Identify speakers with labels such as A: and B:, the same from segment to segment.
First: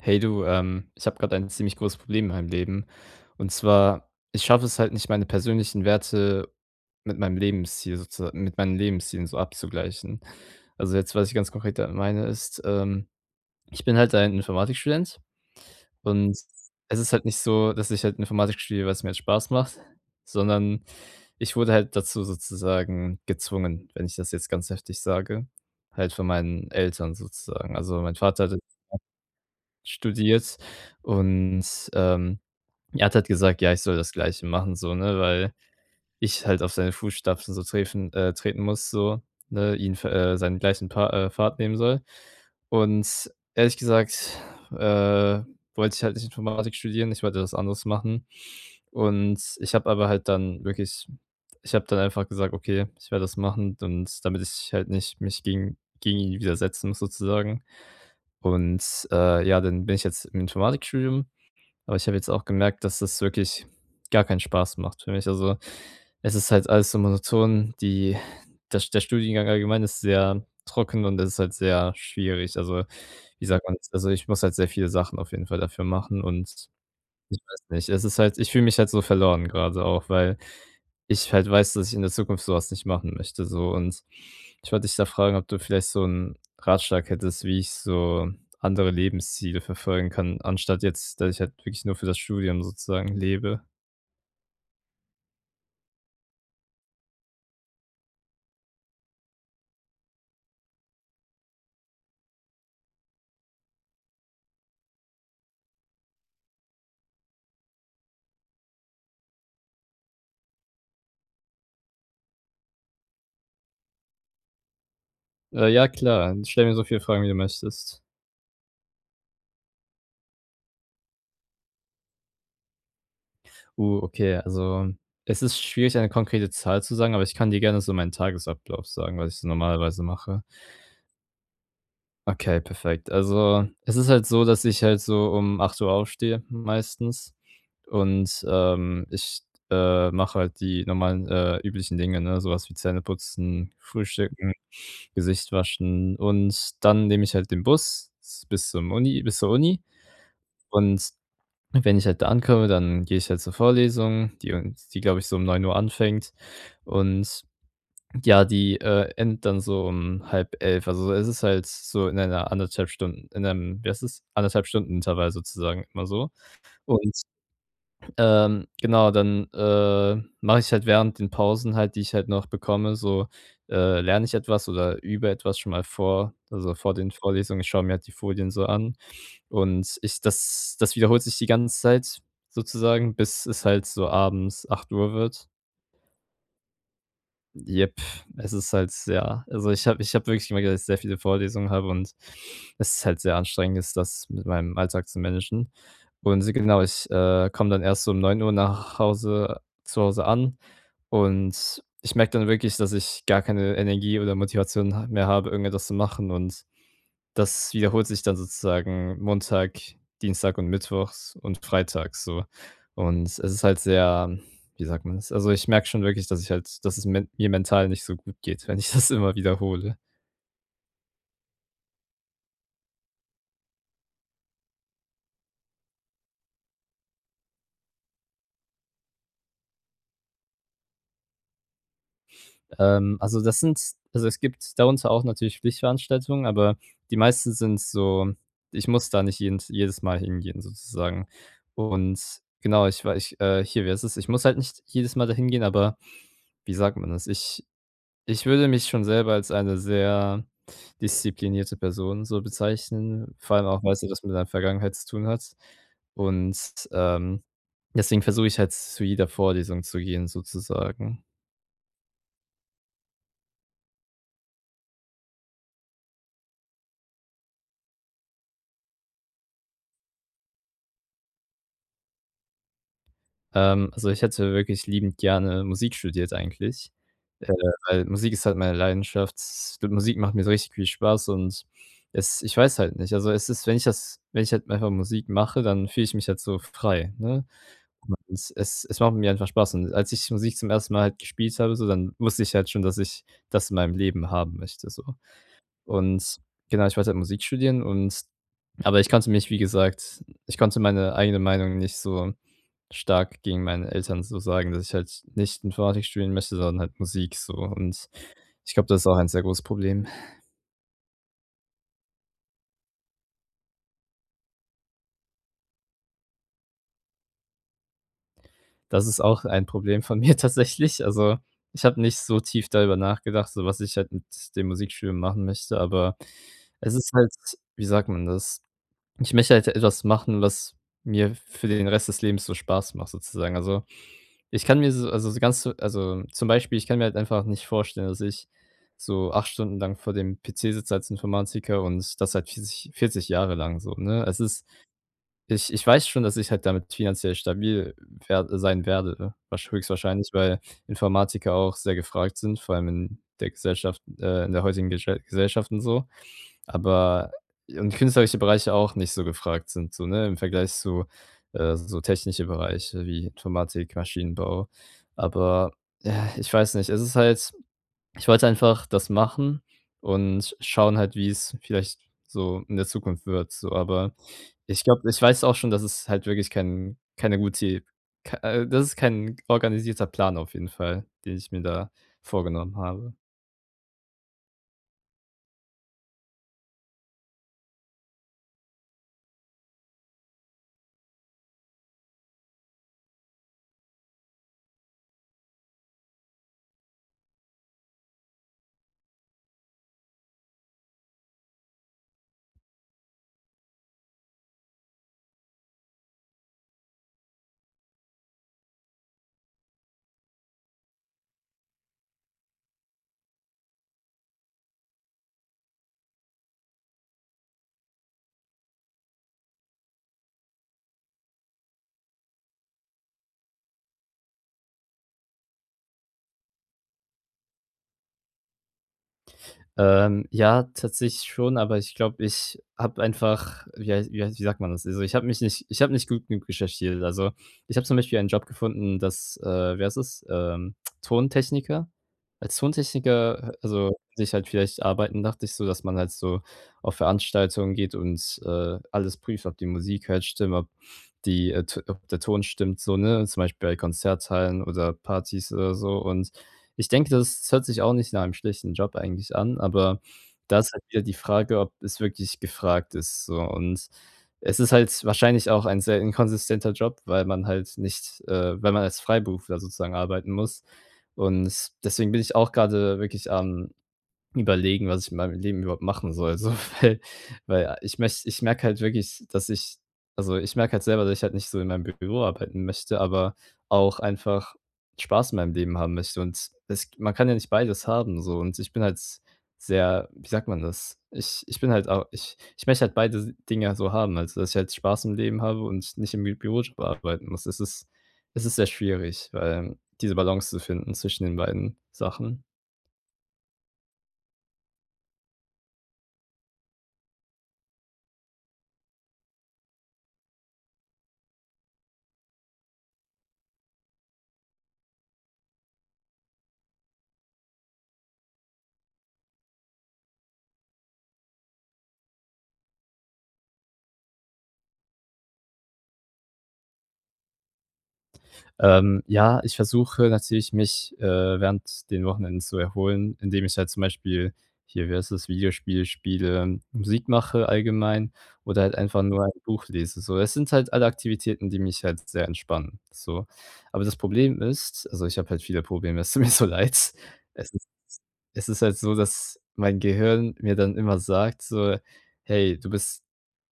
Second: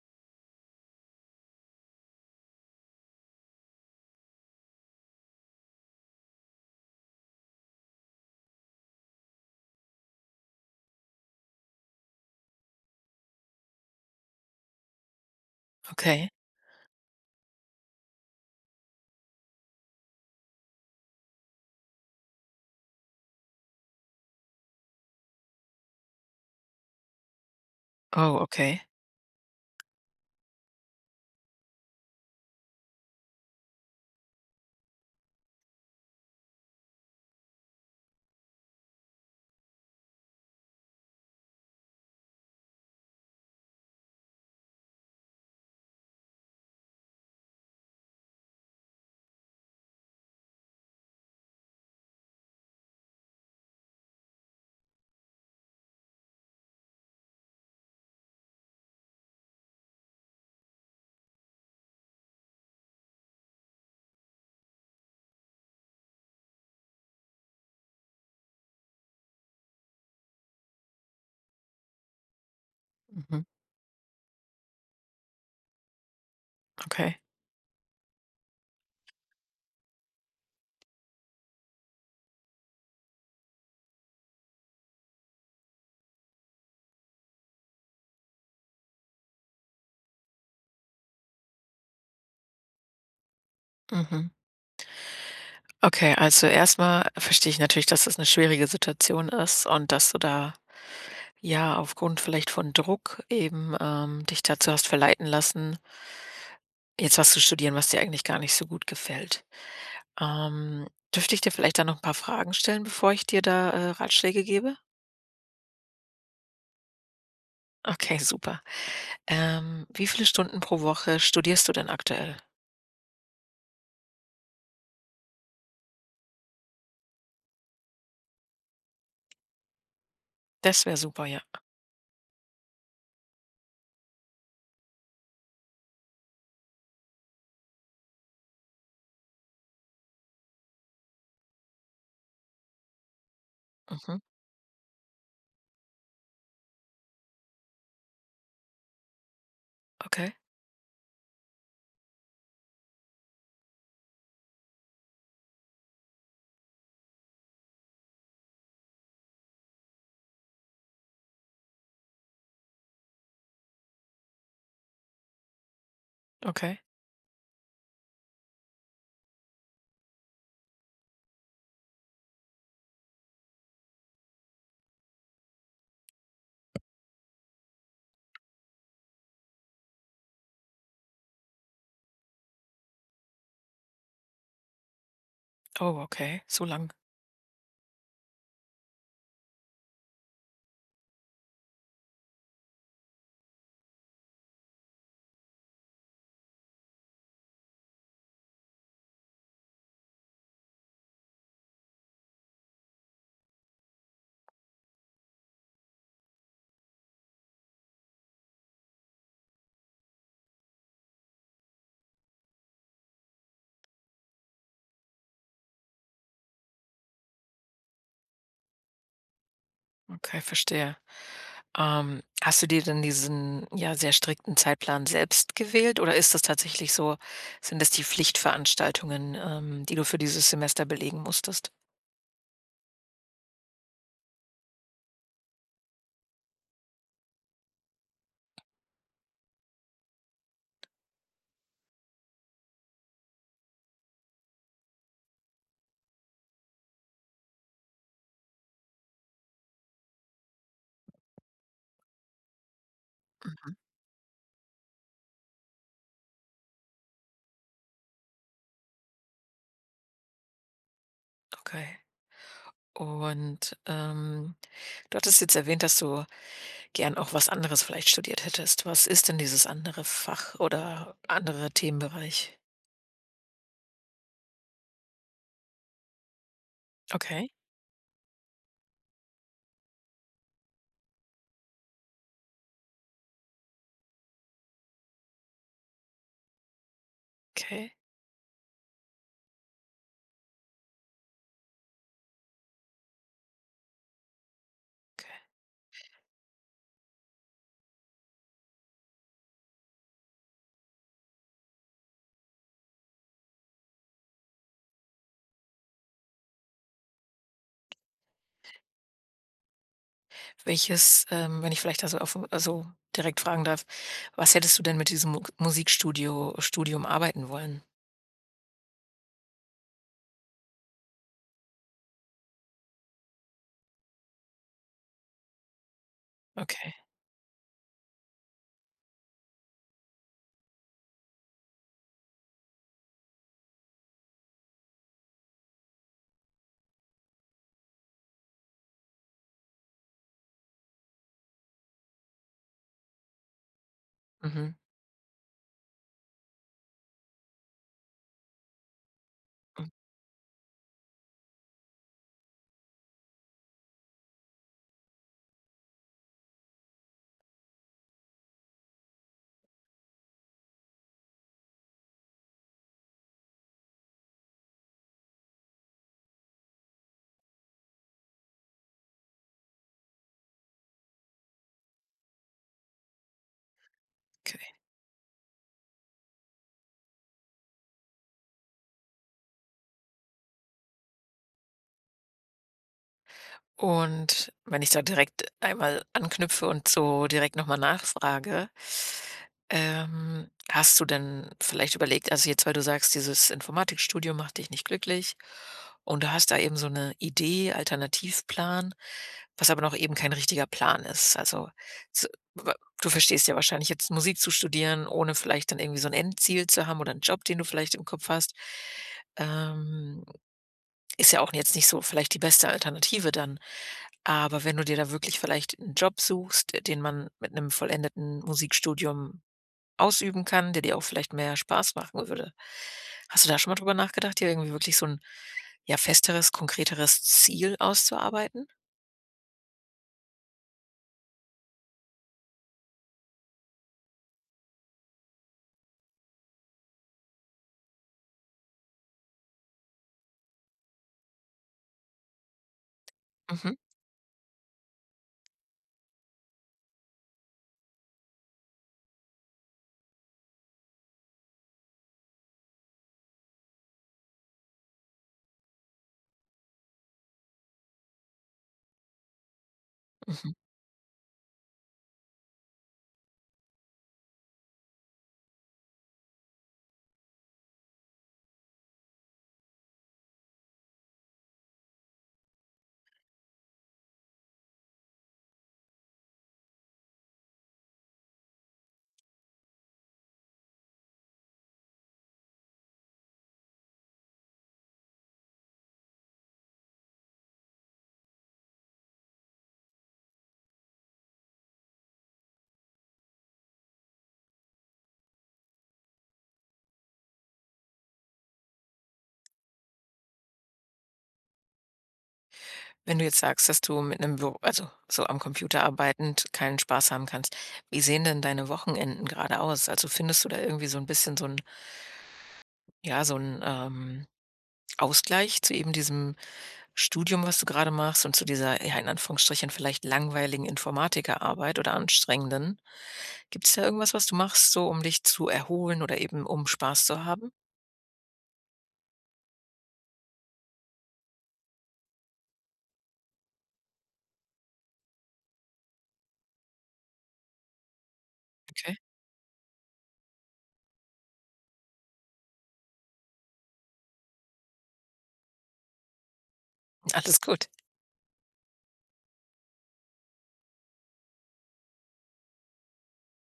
A: Hey du, ich habe gerade ein ziemlich großes Problem in meinem Leben. Und zwar, ich schaffe es halt nicht, meine persönlichen Werte mit meinem Lebensstil sozusagen mit meinen Lebenszielen so abzugleichen. Also jetzt, was ich ganz konkret damit meine, ist, ich bin halt ein Informatikstudent
B: Okay.
A: und es ist halt nicht so, dass ich halt Informatik studiere, weil es mir jetzt Spaß macht, sondern ich wurde halt dazu sozusagen gezwungen, wenn ich das jetzt ganz heftig sage, halt von meinen Eltern sozusagen. Also, mein
B: Oh,
A: Vater hat
B: okay.
A: studiert und, ähm, er hat halt gesagt: „Ja, ich soll das Gleiche machen", so, ne, weil ich halt auf seine Fußstapfen so trefen treten muss, so, ne, ihn f seinen gleichen Pa Pfad nehmen soll. Und ehrlich gesagt, äh, wollte ich halt nicht Informatik studieren, ich wollte was anderes machen. Und ich habe dann einfach gesagt: „Okay, ich werde das machen", und damit ich halt nicht mich gegen ihn widersetzen muss sozusagen. Und, ja, dann bin ich jetzt im Informatikstudium, aber ich habe jetzt auch gemerkt, dass das wirklich gar keinen Spaß macht für mich. Also, es ist halt alles so monoton. Die der der Studiengang allgemein ist sehr trocken und es ist halt sehr schwierig. Also,
B: Mhm.
A: wie sagt man das? Also, ich muss halt sehr viele Sachen auf jeden Fall dafür machen und
B: Okay.
A: ich weiß nicht. Es ist halt, ich fühle mich halt so verloren gerade auch, weil ich halt weiß, dass ich in der Zukunft sowas nicht machen möchte, so. Und ich wollte dich da fragen, ob du vielleicht so einen Ratschlag hättest, wie ich so andere Lebensziele verfolgen kann, anstatt jetzt, dass ich halt wirklich nur für das Studium sozusagen lebe.
B: Mhm. Okay, also erstmal verstehe ich natürlich, dass das eine schwierige Situation ist und dass du da, ja, aufgrund vielleicht von Druck eben, dich dazu hast verleiten lassen, jetzt was zu studieren, was dir eigentlich gar nicht so gut gefällt. Ähm, Dürfte ich dir vielleicht da noch ein paar Fragen stellen, bevor ich dir da, Ratschläge gebe?
A: Ja klar, stell mir so viele Fragen, wie du möchtest.
B: Okay, super. Wie viele Stunden pro Woche studierst du denn aktuell?
A: Okay, also, es ist schwierig, eine konkrete Zahl zu sagen, aber ich kann dir gerne so meinen Tagesablauf sagen, was ich so normalerweise mache.
B: Das wäre super, ja.
A: Okay, perfekt. Also, es ist halt so, dass ich halt so um 8 Uhr aufstehe meistens und, ich, mache halt die normalen, üblichen Dinge, ne, sowas was wie Zähneputzen,
B: Mhm.
A: Frühstücken, Gesicht waschen, und dann nehme ich halt den Bus z bis zum Uni bis zur Uni
B: Okay,
A: und wenn ich halt da ankomme, dann gehe ich halt zur Vorlesung, die und die, glaube ich, so um 9 Uhr anfängt und ja, die, endet dann so um halb elf. Also, es ist halt so in einer anderthalb Stunden in einem, wie heißt das, 1,5 Stunden Intervall sozusagen immer so.
B: okay.
A: Und, genau, dann, mache ich halt während den Pausen halt, die ich halt noch bekomme, so, lerne ich etwas oder übe etwas schon mal vor, also, vor den Vorlesungen. Ich schaue mir halt die Folien so an und ich das das wiederholt sich die ganze Zeit sozusagen, bis es halt so abends 8 Uhr wird.
B: Oh, okay, so lang.
A: Jep, es ist halt sehr, also, ich habe wirklich gemerkt, dass ich sehr viele Vorlesungen habe und es ist halt sehr anstrengend ist, das mit meinem Alltag zu managen. Und genau, ich, komme dann erst so um 9 Uhr nach Hause zu Hause an und ich merke dann wirklich, dass ich gar keine Energie oder Motivation ha mehr habe, irgendetwas zu machen und das wiederholt sich dann sozusagen Montag, Dienstag und mittwochs und freitags so. Und es ist halt sehr, wie sagt man das? Also, ich merke schon wirklich, dass ich halt, dass es men mir mental nicht so gut geht, wenn ich das immer wiederhole.
B: Okay, verstehe. Hast du dir denn diesen, ja, sehr strikten Zeitplan selbst gewählt oder ist das tatsächlich so, sind das die Pflichtveranstaltungen, die du für dieses Semester belegen musstest?
A: Also, das sind, also, es gibt darunter auch natürlich Pflichtveranstaltungen, aber die meisten sind so, ich muss da nicht jeden jedes Mal hingehen sozusagen. Und genau, hier, wie heißt es? Ich muss halt nicht jedes Mal dahin gehen, aber wie sagt man das? Ich würde mich schon selber als eine sehr disziplinierte Person so bezeichnen, vor allem
B: Mhm,
A: auch, weil es ja das mit deiner Vergangenheit zu tun hat. Und, ähm, deswegen versuche ich halt zu jeder Vorlesung zu gehen sozusagen.
B: okay. Und, du hattest jetzt erwähnt, dass du gern auch was anderes vielleicht studiert hättest. Was ist denn dieses andere Fach oder andere Themenbereich?
A: Also, ich hätte wirklich liebend gerne Musik studiert eigentlich,
B: Okay,
A: äh, weil Musik ist halt meine Leidenschaft. D Musik macht mir so richtig viel Spaß und es ich weiß halt nicht. Also, es ist wenn ich das wenn ich halt einfach Musik mache, dann fühle ich mich halt so frei, ne?
B: okay,
A: Es macht mir einfach Spaß und als ich Musik zum ersten Mal halt gespielt habe, so, dann wusste ich halt schon, dass ich das in meinem Leben haben möchte, so.
B: okay.
A: Und genau, ich wollte halt Musik studieren, und aber wie gesagt, ich konnte meine eigene Meinung nicht so stark gegen meine Eltern so sagen, dass ich halt nicht Informatik studieren möchte, sondern halt Musik so. Und ich glaube, das ist auch ein sehr großes Problem.
B: Welches, wenn ich vielleicht also so, also, direkt fragen darf, was hättest du denn mit diesem Mu Musikstudio Studium arbeiten wollen?
A: Das ist auch ein Problem von mir tatsächlich. Also, ich habe nicht so tief darüber nachgedacht, so was ich halt mit dem Musikstudium machen möchte, aber
B: Okay.
A: es ist halt, wie sagt man das? Ich möchte halt etwas machen, was mir für den Rest des Lebens so Spaß macht sozusagen. Also, ich kann mir so also, so ganz so- also, zum Beispiel, ich kann mir halt einfach nicht vorstellen, dass ich so 8 Stunden lang vor dem PC sitze als Informatiker und das halt vierzig 40 Jahre lang so, ne? Es ist,
B: Mhm.
A: ich ich weiß schon, dass ich halt damit finanziell stabil wer sein werde, ne? Wahrsch Höchstwahrscheinlich, weil Informatiker auch sehr gefragt sind, vor allem in der heutigen Gesche Gesellschaft und so. Aber und künstlerische Bereiche auch nicht so gefragt sind, so, ne, im Vergleich zu, so technische Bereiche wie Informatik, Maschinenbau. Aber, ja, ich weiß nicht, es ist halt, ich wollte einfach das machen und schauen halt, wie es vielleicht so in der Zukunft wird, so. Aber
B: Okay.
A: ich glaube, ich weiß auch schon, dass es halt wirklich kein keine gute k das ist kein organisierter Plan auf jeden Fall, den ich mir da vorgenommen habe.
B: Und wenn ich da direkt einmal anknüpfe und so direkt nochmal nachfrage, hast du denn vielleicht überlegt, also jetzt, weil du sagst, dieses Informatikstudium macht dich nicht glücklich und du hast da eben so eine Idee, Alternativplan, was aber noch eben kein richtiger Plan ist. Also, z wa du verstehst ja wahrscheinlich jetzt Musik zu studieren, ohne vielleicht dann irgendwie so ein Endziel zu haben oder einen Job, den du vielleicht im Kopf hast. Ähm, ist ja auch jetzt nicht so vielleicht die beste Alternative dann. Aber wenn du dir da wirklich vielleicht 'n Job suchst, den man mit 'nem vollendeten Musikstudium ausüben kann, der dir auch vielleicht mehr Spaß machen würde. Hast du da schon mal drüber nachgedacht, dir irgendwie wirklich so 'n, ja, festeres, konkreteres Ziel auszuarbeiten?
A: Ja, tatsächlich schon, aber ich glaube, ich habe einfach, wie sagt man das? Also, ich habe nicht gut genug recherchiert. Also, ich habe zum Beispiel einen Job gefunden, wie heißt es? Tontechniker. Als Tontechniker,
B: Mhm,
A: also, könnte ich halt vielleicht arbeiten, dachte ich so, dass man halt so auf Veranstaltungen geht und, alles prüft, ob die Musik halt stimmt, ob die, T ob der Ton stimmt so, ne? Zum Beispiel bei Konzerthallen oder Partys oder so, und ich denke, das hört sich auch nicht nach einem schlechten Job eigentlich an, aber
B: mhm.
A: da ist halt wieder die Frage, ob es wirklich gefragt ist so. Und es ist halt wahrscheinlich auch ein sehr inkonsistenter Job, weil man halt nicht weil man als Freiberufler sozusagen arbeiten muss. Und deswegen bin ich auch gerade wirklich am Überlegen, was ich in meinem Leben überhaupt machen soll, so, weil, ich merke halt wirklich, dass ich, also, ich merke halt selber, dass ich halt nicht so in meinem Büro arbeiten möchte, aber auch einfach Spaß in meinem Leben haben möchte und es, man kann ja nicht beides haben so und ich bin halt sehr, wie sagt man das? Ich bin halt auch, ich möchte halt beide Dinge so haben, also, dass ich halt Spaß im Leben habe und nicht im Bü Bürojob arbeiten muss. Es ist sehr schwierig, weil diese Balance zu finden zwischen den beiden Sachen.
B: Wenn du jetzt sagst, dass du mit 'nem Büro, also so am Computer arbeitend, keinen Spaß haben kannst, wie sehen denn deine Wochenenden grade aus? Also, findest du da irgendwie so 'n bisschen so 'n, ja, so 'n, ähm, Ausgleich zu eben diesem Studium, was du gerade machst, und zu dieser, ja, in Anführungsstrichen vielleicht langweiligen Informatikerarbeit oder anstrengenden. Gibt es da irgendwas, was du machst, so um dich zu erholen oder eben um Spaß zu haben?
A: Ja, ich versuche natürlich, mich, während den Wochenenden zu erholen, indem ich halt zum Beispiel, hier, wie heißt das, Videospiel spiele, Musik mache allgemein oder halt
B: Okay,
A: einfach nur ein Buch lese, so. Das sind halt alle Aktivitäten, die mich halt sehr entspannen, so. Aber das Problem ist, also, ich habe halt viele Probleme, es tut mir so leid.
B: alles
A: Es ist,
B: gut.
A: es ist halt so, dass mein Gehirn mir dann immer sagt so: „Hey, du bist,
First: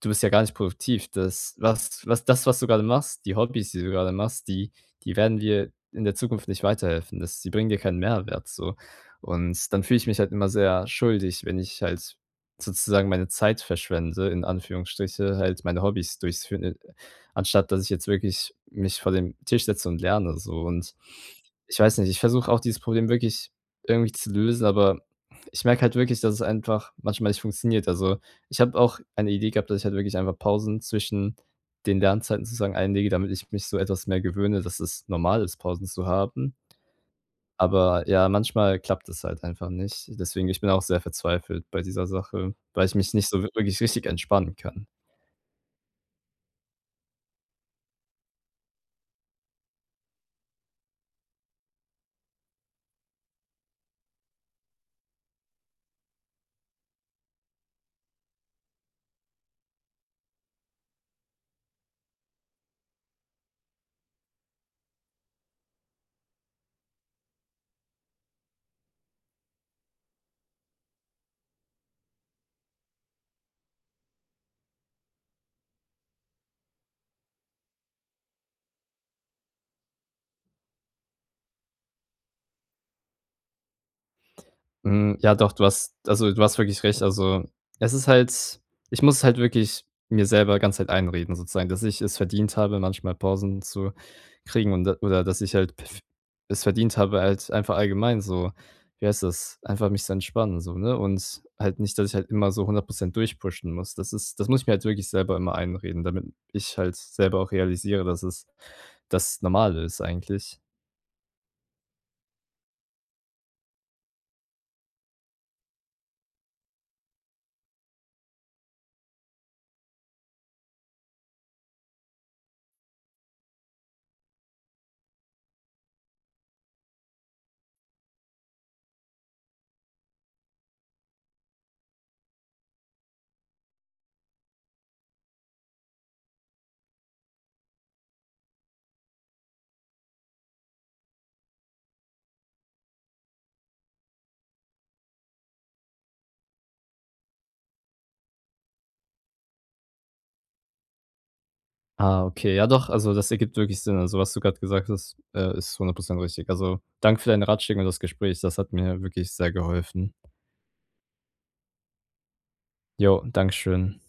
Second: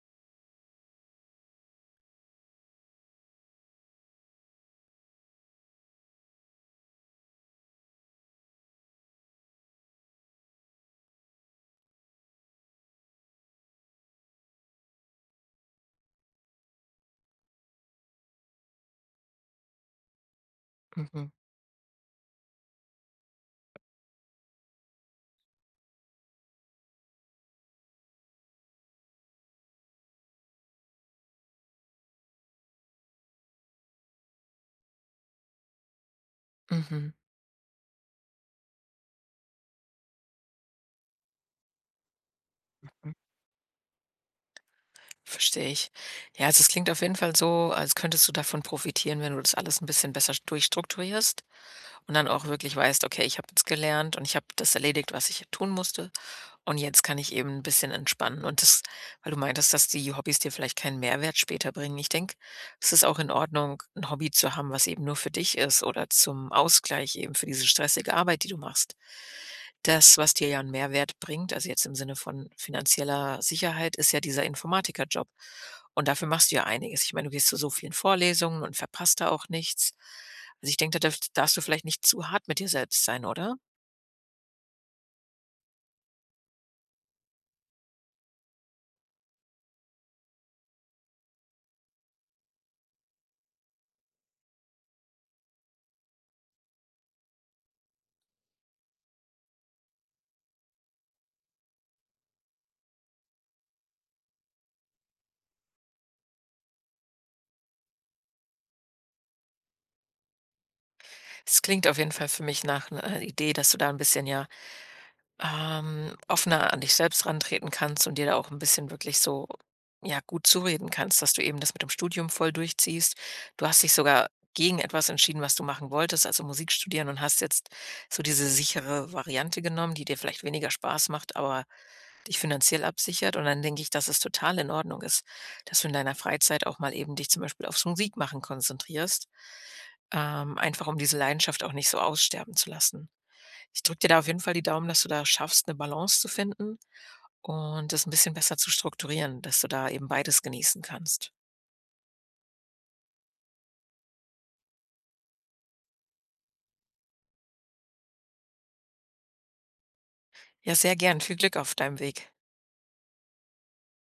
A: du bist ja gar nicht produktiv. Das, was du gerade machst, die Hobbys, die du gerade machst, die die werden dir in der Zukunft nicht weiterhelfen. Das, die bringen dir keinen Mehrwert so." Und dann fühle ich mich halt immer sehr schuldig, wenn ich halt sozusagen meine Zeit verschwende, in Anführungsstriche, halt meine Hobbys durchführe, anstatt dass ich jetzt wirklich mich vor dem Tisch setze und lerne so. Und
B: Mhm,
A: ich weiß nicht, ich versuche auch dieses Problem wirklich irgendwie zu lösen, aber ich merke halt wirklich, dass es einfach manchmal nicht funktioniert. Also, ich habe auch eine Idee gehabt, dass ich halt wirklich einfach Pausen zwischen den Lernzeiten sozusagen einlege, damit ich mich so etwas mehr gewöhne, dass es normal ist, Pausen zu haben.
B: mhm,
A: Aber ja, manchmal klappt es halt einfach nicht. Deswegen, ich bin auch sehr verzweifelt bei dieser Sache, weil ich
B: mhm.
A: mich nicht so wirklich richtig entspannen kann.
B: Verstehe ich. Ja, also es klingt auf jeden Fall so, als könntest du davon profitieren, wenn du das alles ein bisschen besser durchstrukturierst und dann auch wirklich weißt: „Okay, ich habe jetzt gelernt und ich habe das erledigt, was ich tun musste.“ Und jetzt kann ich eben ein bisschen entspannen und das, weil du meintest, dass die Hobbys dir vielleicht keinen Mehrwert später bringen. Ich denke, es ist auch in Ordnung, ein Hobby zu haben, was eben nur für dich ist oder zum Ausgleich eben für diese stressige Arbeit, die du machst. Das, was dir ja einen Mehrwert bringt, also jetzt im Sinne von finanzieller Sicherheit, ist ja dieser Informatikerjob. Und dafür machst du ja einiges. Ich meine, du gehst zu so vielen Vorlesungen und verpasst da auch nichts. Also, ich denke, da darfst du vielleicht nicht zu hart mit dir selbst sein, oder?
A: Hm, ja doch, du hast wirklich recht. Also, es ist halt, ich muss es halt wirklich mir selber ganz halt einreden sozusagen, dass ich es verdient habe, manchmal Pausen zu kriegen und da, oder dass ich halt perf es verdient habe, halt einfach allgemein so, wie heißt das, einfach mich zu entspannen so, ne? Und halt nicht, dass ich halt immer so 100% durchpushen muss. Das ist, das muss ich mir halt wirklich selber immer einreden, damit ich halt selber auch realisiere, dass es das Normale ist eigentlich.
B: Es klingt auf jeden Fall für mich nach einer Idee, dass du da ein bisschen, ja, ähm, offener an dich selbst rantreten kannst und dir da auch ein bisschen wirklich so, ja, gut zureden kannst, dass du eben das mit dem Studium voll durchziehst. Du hast dich sogar gegen etwas entschieden, was du machen wolltest, also Musik studieren, und hast jetzt so diese sichere Variante genommen, die dir vielleicht weniger Spaß macht, aber dich finanziell absichert. Und dann denke ich, dass es total in Ordnung ist, dass du in deiner Freizeit auch mal eben dich zum Beispiel aufs Musikmachen konzentrierst, einfach um diese Leidenschaft auch nicht so aussterben zu lassen. Ich drücke dir da auf jeden Fall die Daumen, dass du da schaffst, eine Balance zu finden und das ein bisschen besser zu strukturieren, dass du da eben beides genießen kannst.
A: Ah, okay. Ja doch, also das ergibt wirklich Sinn. Also, was du gerade gesagt hast, ist 100 richtig. Also, danke für deinen Ratschläge und das Gespräch. Das hat mir wirklich sehr geholfen.
B: Ja, sehr gern. Viel Glück auf deinem Weg.
A: Jo, danke schön.